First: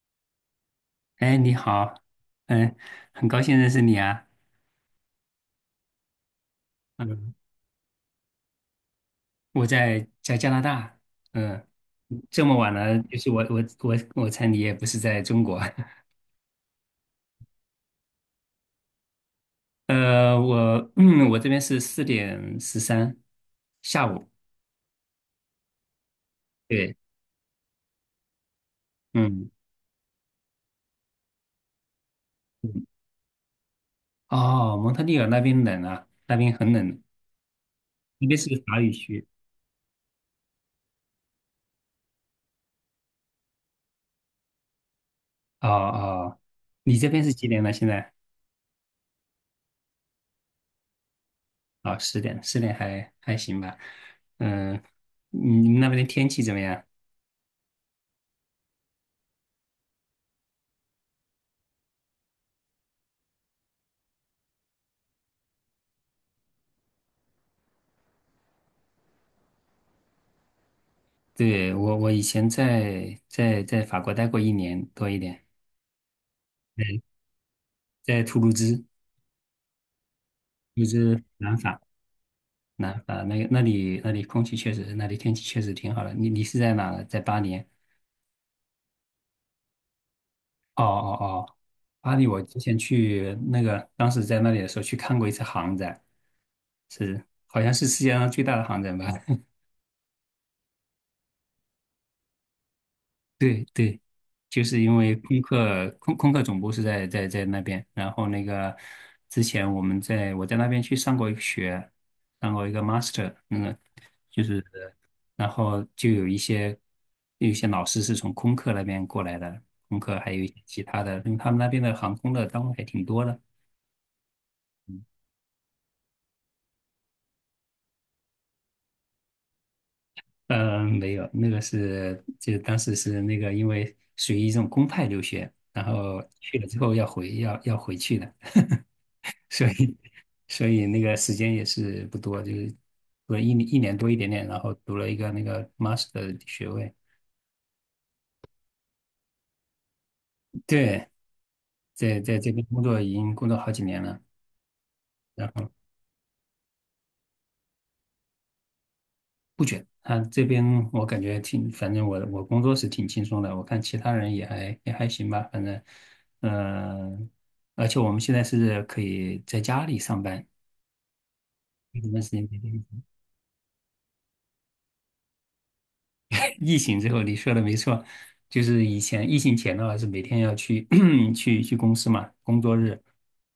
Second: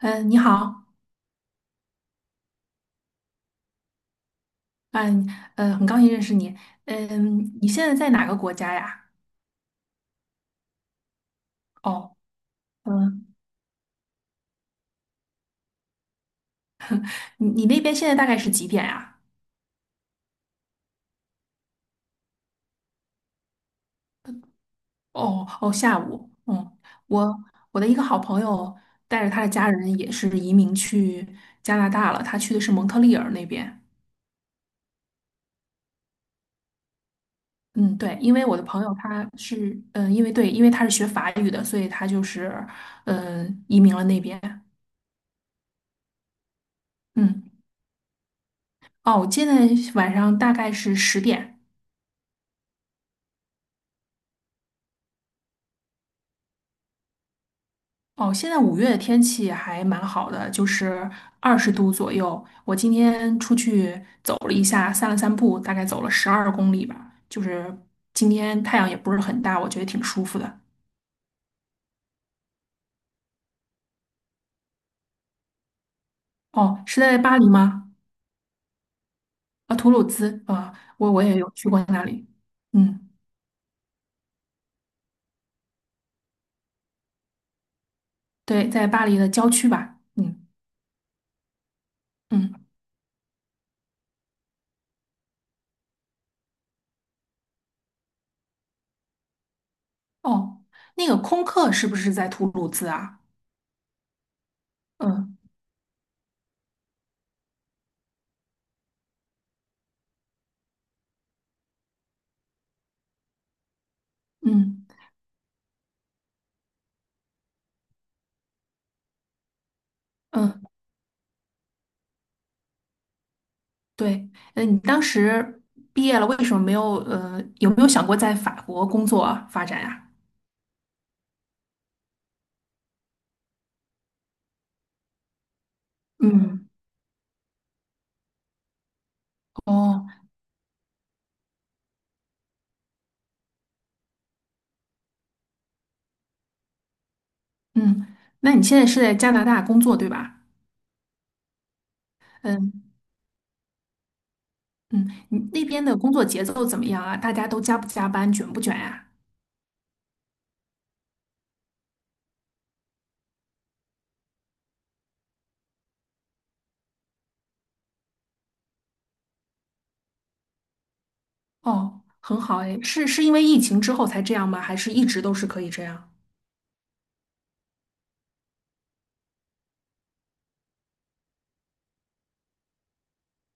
嗯，你好，哎，你好。嗯。很高兴认识你啊。嗯，很高兴认识你。嗯。嗯，你现在在哪个国家呀？我在加拿大。嗯。哦，这么晚了，就嗯，是我猜你也不是在中国。你那边现在大概是几点呀？我这边是4:13，下午。哦哦，下午。嗯，对。我我的一个好朋友带着他的嗯家人也是移民去加拿大了，他去的是嗯。蒙特利尔那边。哦，蒙特利尔那边冷啊，那边很冷，嗯，对，那因边为是个我的法朋语友区。他是，嗯，因为对，因为他是学法语的，所以他就是，嗯，移民了那边。哦哦。你这边是几嗯，点了？现在？哦，我现在晚上大概是10点。哦，十点，十点还行吧。嗯。你们那边的天气怎么样？哦，现在5月的天气还蛮好的，就是20度左右。我今天出去走了一下，散了散步，大概走了12公里吧。就是今天太阳也不是很大，我觉得挺舒服的。对，我以前在法国待过一年多一点。哦，是对，在巴黎吗？在图卢兹，图啊，吐鲁兹啊，卢我兹也有南去法，过那里。南嗯，法那个那里空气确实，那里天气确实挺好的。你是在哪呢，在巴黎？对，在巴黎的郊区吧。嗯哦哦哦，巴黎我之嗯，前去那个，当时在那里的时候去看过一次航展，是好像是世界上最大的航展吧？哦，那个空客是不是在吐鲁兹啊？对对。就是因为嗯空客总部是在那边，然后那个之前我在那边去上过一个学，上过一个 master。嗯。就是嗯。然后就有一些老师是从空客那边过来的，空客还有一些嗯，其他的，因为他们那边的航空的单位还挺多的。对，呃，你当时毕业了，为什么没有有没有想过在法国工作啊发展呀？嗯，没有，那个是就当时是那个因为属于一种公派留学，然后去嗯，了之后要回去的。所以哦，所以那个时间也是不多，就是读了一年多一点点，然后读了一个那个 master 的学位。嗯，那你现在是在加拿大工作对吧？对，在这边嗯已经工作好几年了。嗯，你然那后边的工作节奏怎么样啊？大家都加不加班，卷不卷呀？不卷。他这边我感觉挺，反正我工作是挺轻松的，我看其他人也还行吧，反正，嗯，而且我们现在是可以在家里上班。哦，没什么时很间。好哎，是因为疫情之后才这样吗？还是一直都是可以这样？疫情之后，你说的没错，就是以前疫情前的话是每天要去 去公司嘛，工作日，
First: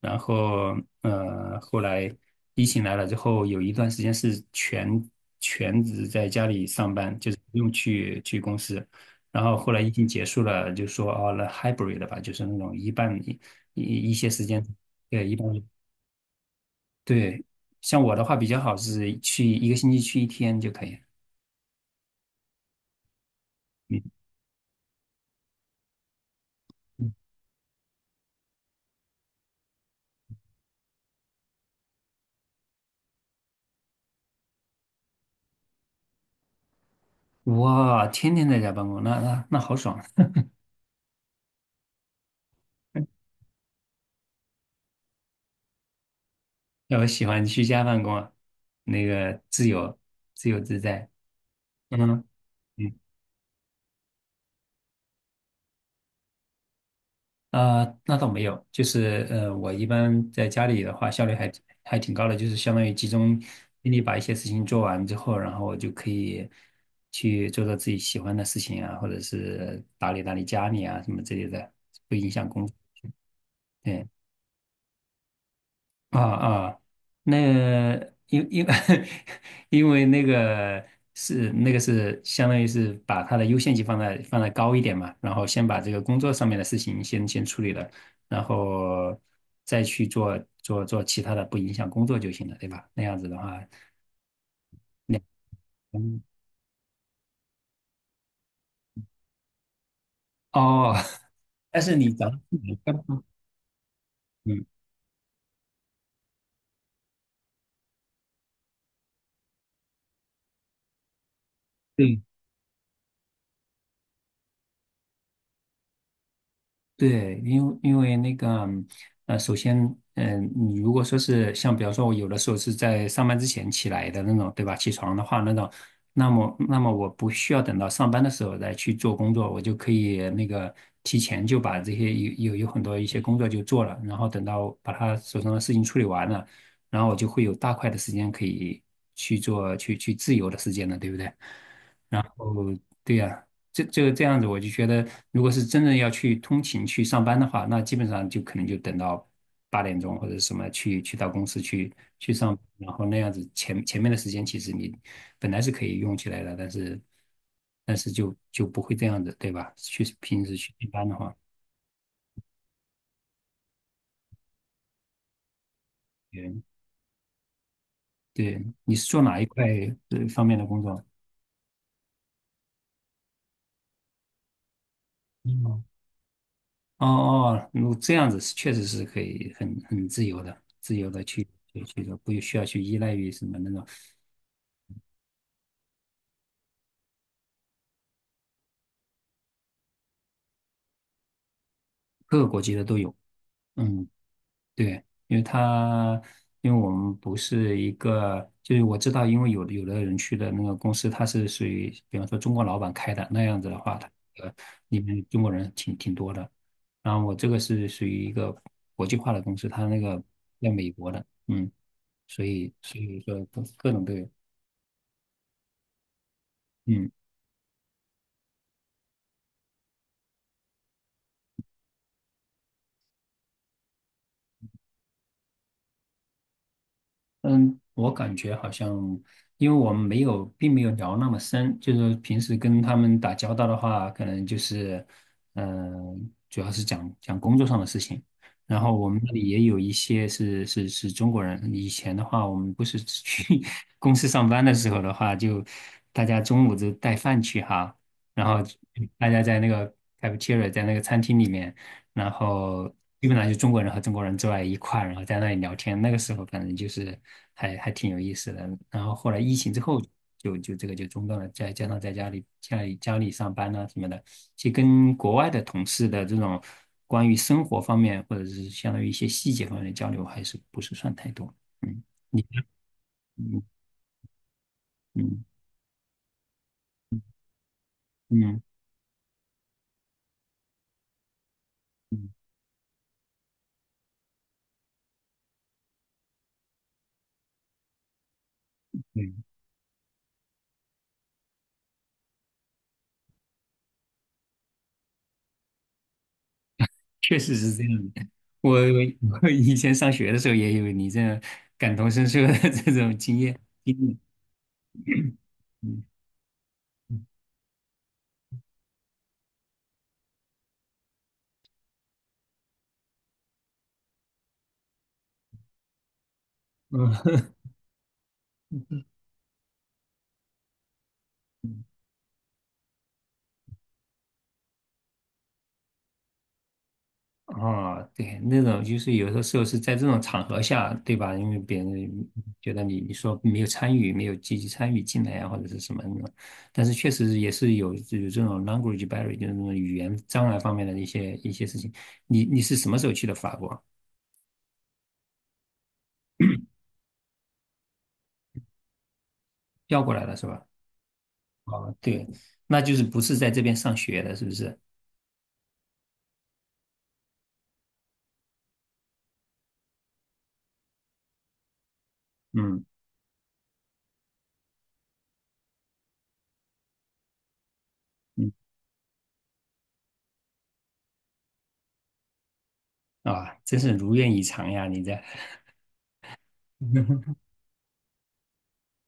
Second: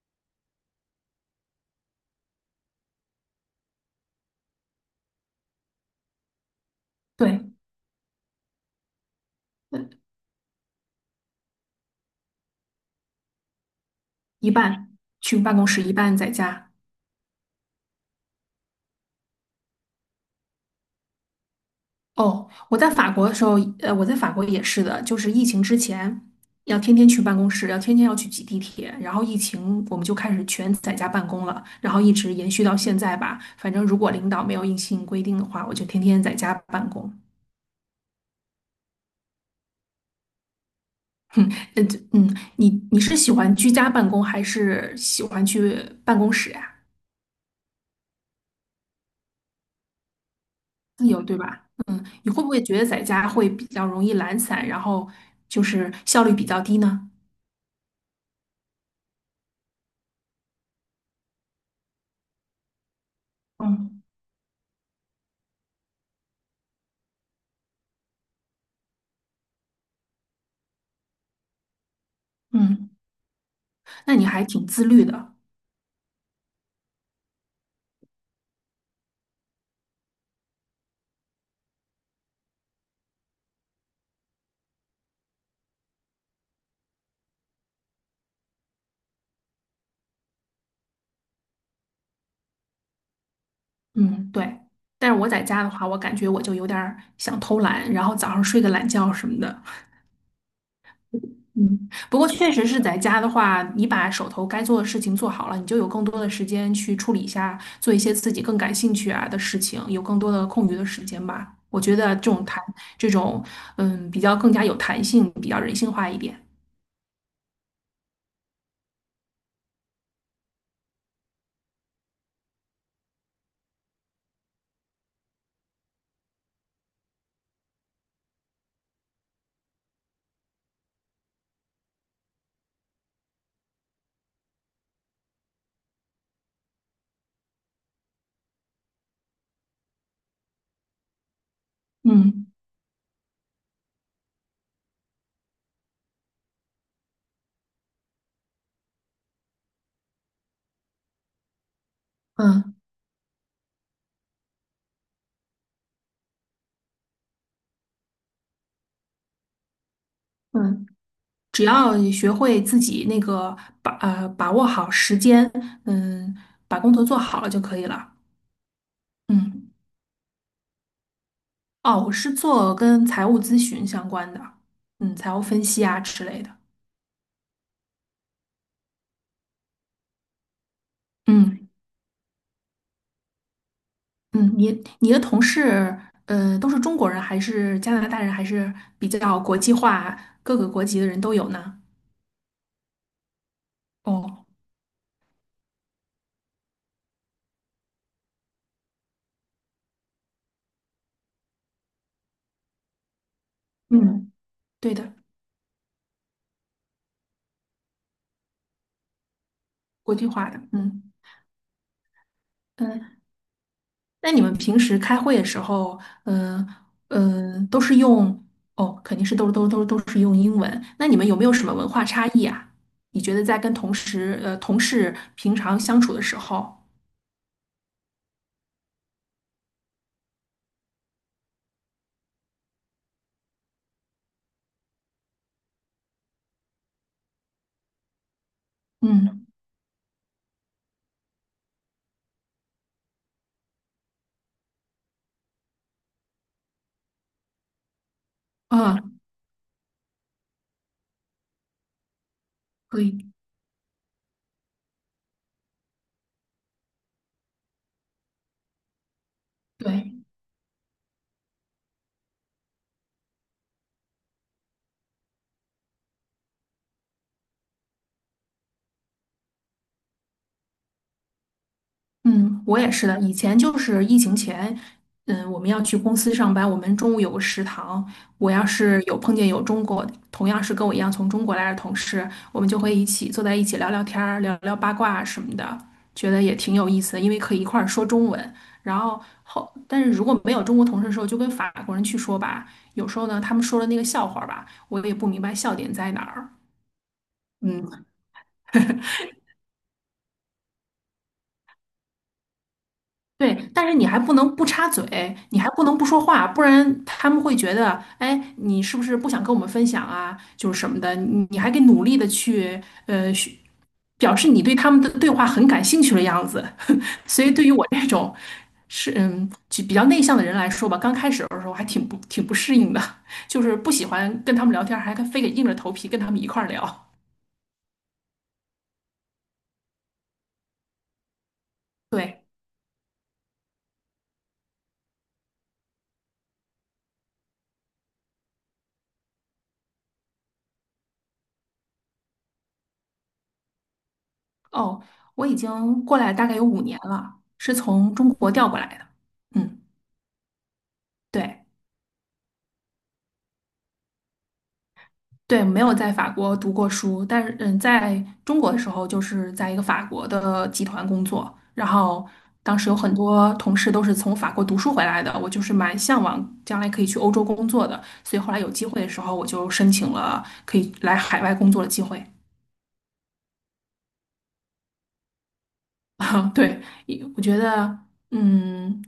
然后后来疫情来了之后，有一段时间是全职在家里上班，就是对，不用去公司。然后后来呃疫情结束了，就说哦，那 hybrid 的吧，就是那种一半一一些时一间，半对，一去半，办公室，一半在家。对。像我的话比较好是去一个星期去一天就可以。哦，我在法国的时候，呃，我嗯。在法国也是的，就是疫情之前，要天天嗯。去办公室，要天天要去挤地铁，然后疫情我们就开始全在家办公了，然后一直延续到现在吧。反正如果领导没有硬性规定的话，我就天天在家办公。哇，天天在家办公，那好爽！哼，呃，嗯，你是喜欢居家办公还是喜欢去办公室呀？那我喜欢居家办公啊，那个自由、自由自自在。由，对吧？嗯，嗯。你会不会觉得嗯。在家会比较容易懒散，然后就是效率比较低呢？啊，那倒没有，就是我一般在家里的话，效率还挺高的，就是相当于集中精力嗯把一些事情做完之后，然后我就可以去做做自己喜欢的事情啊，或者是打理打理家里啊什么之类的，不影响工作。嗯，那对。你还挺自律的。啊啊，那因因 因为那个是那个是相当于是把他的优先级放在高一点嘛，然后先把这个工作上面的事情先处理了，然后再去做做其他的，不影响工作就行了，对吧？那样子的话，嗯，对。但是两我在家的话，我感觉我就有点儿想偷懒，然后早上睡个懒觉什么的。哦。但嗯，是你不过咱们确起实来是在干。家的话，你把手头该嗯。做的事情做好了，你就有更多的时间去处理一下，做一些自己更感兴趣啊的事情，有更多的空余的时间吧。我觉得这种嗯，比较更加有弹性，比较人性化一点。对，因为那个，首先，嗯，你如果说是像比方说，我有的时候是在上班之前起来的那种，对吧？起床的话，那种，那么我不需要等到上班的时候再去做工作，我就可以那个提前就把这些有有有很多一些工作就做了，然后等到把他手上的事情处理完了，然后我就会有大块的时间可以去做去去自由的时间了，对不对？然嗯后对呀。这样子，我就觉得，如果是真的要去通勤去上班的话，那基本上就可能就等到8点钟或者什么去到公司去上班，嗯然后那样子前面的时间其实你本来是可以用起来的，但是就不会这样子，对吧？平时去嗯，上班的话，只要你学会自己那个把把握好时间，嗯，嗯，把工作做好了就可以了。对。你是做哪一块嗯，方面的工作？哦，我是做跟财务咨询相关的，嗯，财务分哦析啊之类的。哦哦，如果这样子是确实是可以很自由的，自由的去嗯去做，不需要去依赖于什么那种，嗯，你的同事，呃，都是中国人还是加拿大人，还是比较国际化，各个国籍的人都有呢？各个国籍的都有。嗯，哦，对，因为我们不是一个，就是我知道，因为有的人去的那个公司，它是属于，比方说中国老板开的那样子的话，它嗯，呃对里的，面中国人挺多的。然后我这个是属于一个国际化的公司，它那国个际化的。在美国嗯的。嗯。所以所嗯。以说各种都有。那你们平时开会的时候，嗯、嗯。嗯、都是用哦，肯定是都是用英文。那你们有没有什么文化差异啊？你觉得在跟同事平常相处的时候，嗯，我感觉好像，因为我们没有，并没有聊那么深，就是平时跟他们打交道的话，可能就是，嗯，主要是讲讲工作上的事情。然后我们那嗯里也有一些是中国人。以前的话，我们不是去 公司上班的时候的话，就大家中午就带饭去哈，然后啊，大家在那个 cafeteria,在那个餐厅里面。然后可基以，本上就中国人和中国人坐在一块儿然后在那里聊天。那个时候反正就是还还挺有意思的。然后后来疫情之后对，就就这个就中断了，再加上在家里上班啊什么的，其实跟国外的同事的这种关于生活方面或者是相当于一些细节方面的交流还是不是算太多。嗯。你嗯，我也是的。以前嗯就是疫情前，嗯嗯，我们要去公司上班，我们中午有个食堂。我嗯要是有碰见有中国，同样是跟我一样从中国来的同事，嗯，我们就会一起坐在一起聊聊天儿、聊聊八卦啊什么的，觉得也挺有意思的，因为可以一块儿说中文。然后对，后，但是如果没有中国同事的时候，就跟法国人去说吧。有时候呢，他们说的那个笑话吧，我也不明白笑点在哪儿。确实是这嗯。样的。我我以前上学的时候也有你这样感同身受的这种经对，验。但是你还不能不插嘴，你还不能嗯。不说话，不然他们会觉得，哎，你是不是不想跟我们分享啊？就是什么的，你还得努力的去，去表示你对他们的对话很感兴趣的样子。嗯。所以对于我这种是嗯就比较内向的人来说吧，刚开始的时候还挺不挺不适应的，就是不喜欢跟他们聊天，还非得硬着头皮跟他们一块儿聊。啊，对，那种就是有的时候是在这种场合下，对吧？因为别人对，觉得你你说没有参与，没有积极参与进来啊，或者是什么那种，但是确实也是有这种 language barrier,就是那种语言障碍方面的一些事情。你是什么时候去的法国？哦，我已经过来大概有五年了，是从中国调过来的。嗯，调过来的是吧？对。啊，对，那就是不是在这边上学的，是不是？对，没有在法国读过书，但是嗯，在中国的时候就是在一个法国的集团工作，然后当嗯。时有很多同事都是从法国读书回来的，我就是蛮向往将来可以去欧洲工作的，所以嗯。后来有机会的时候我就申请了可以来海外工作的机会。啊，真是如愿以偿呀，你在。啊，对，我 觉得，嗯，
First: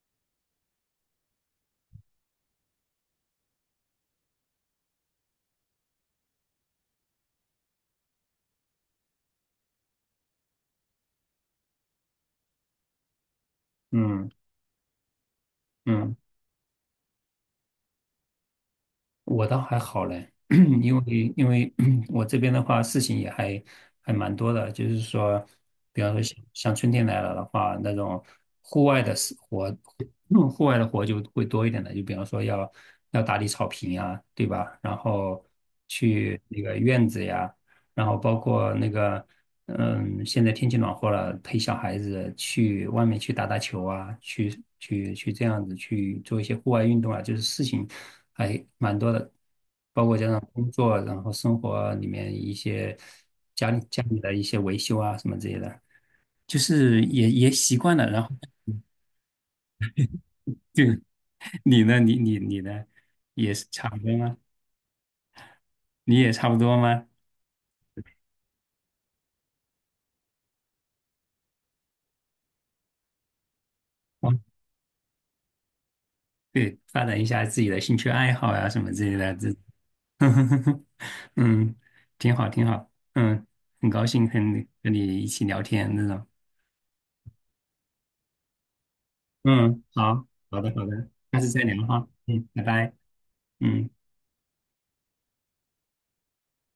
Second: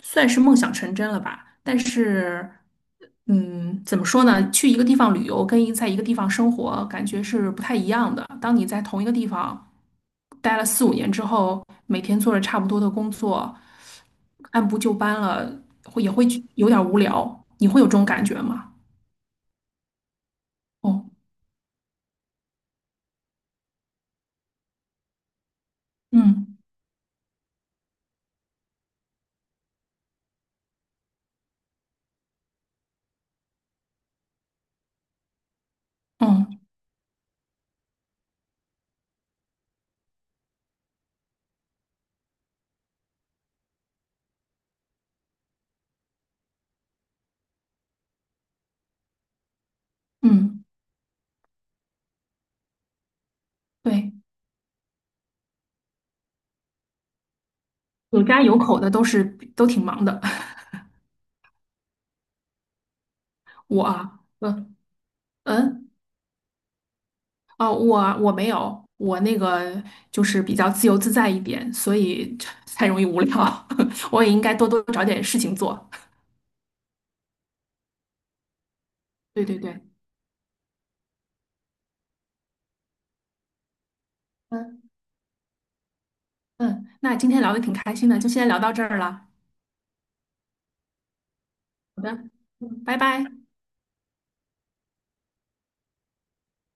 算是梦想成真了吧。但是，嗯，怎么说呢？去一个地方旅游跟在一个地方生活，感觉是不太一样的。当你在同一个地方待了4、5年之后，每天做着差不多的工作，嗯。按部就班了，也嗯。会觉有点无聊。你会有这种感觉吗？我倒还好嘞，因哦，为因为 我这边的话，事情也还还蛮多的，就是说，比方说像嗯像春天来了的话，那种户外的事活，嗯户外的活就会多一点的，就比方说要要打理草坪呀，对吧？然后去嗯那个院子呀，然后包括那个，嗯，现在天气暖和了，陪小孩子去外面去打打球啊，去这样子去做一些户外运动啊，就是事情还蛮多的，包括加上嗯，工作，然后生活里面一些家里家对，里的一些维修啊什么之类的，就是也也习惯了。有然后家有口的都是都挺忙的。就。 你呢也是 我差不多啊，吗？嗯嗯。你也差不多吗？哦，我没有，我那个就是比较自由自在一点，所以 才容易无聊。我也嗯，应该多多找点事情做。对，发展一下自己的兴趣爱好呀、什么之类的，对这。对对，嗯。挺好，挺好。嗯，很高兴跟嗯和你一起聊天那种。嗯，那今天聊的挺开心的，就先聊到这儿了。嗯。好。好的，好的，下次再聊好哈。的，嗯。拜嗯，拜。拜拜。嗯。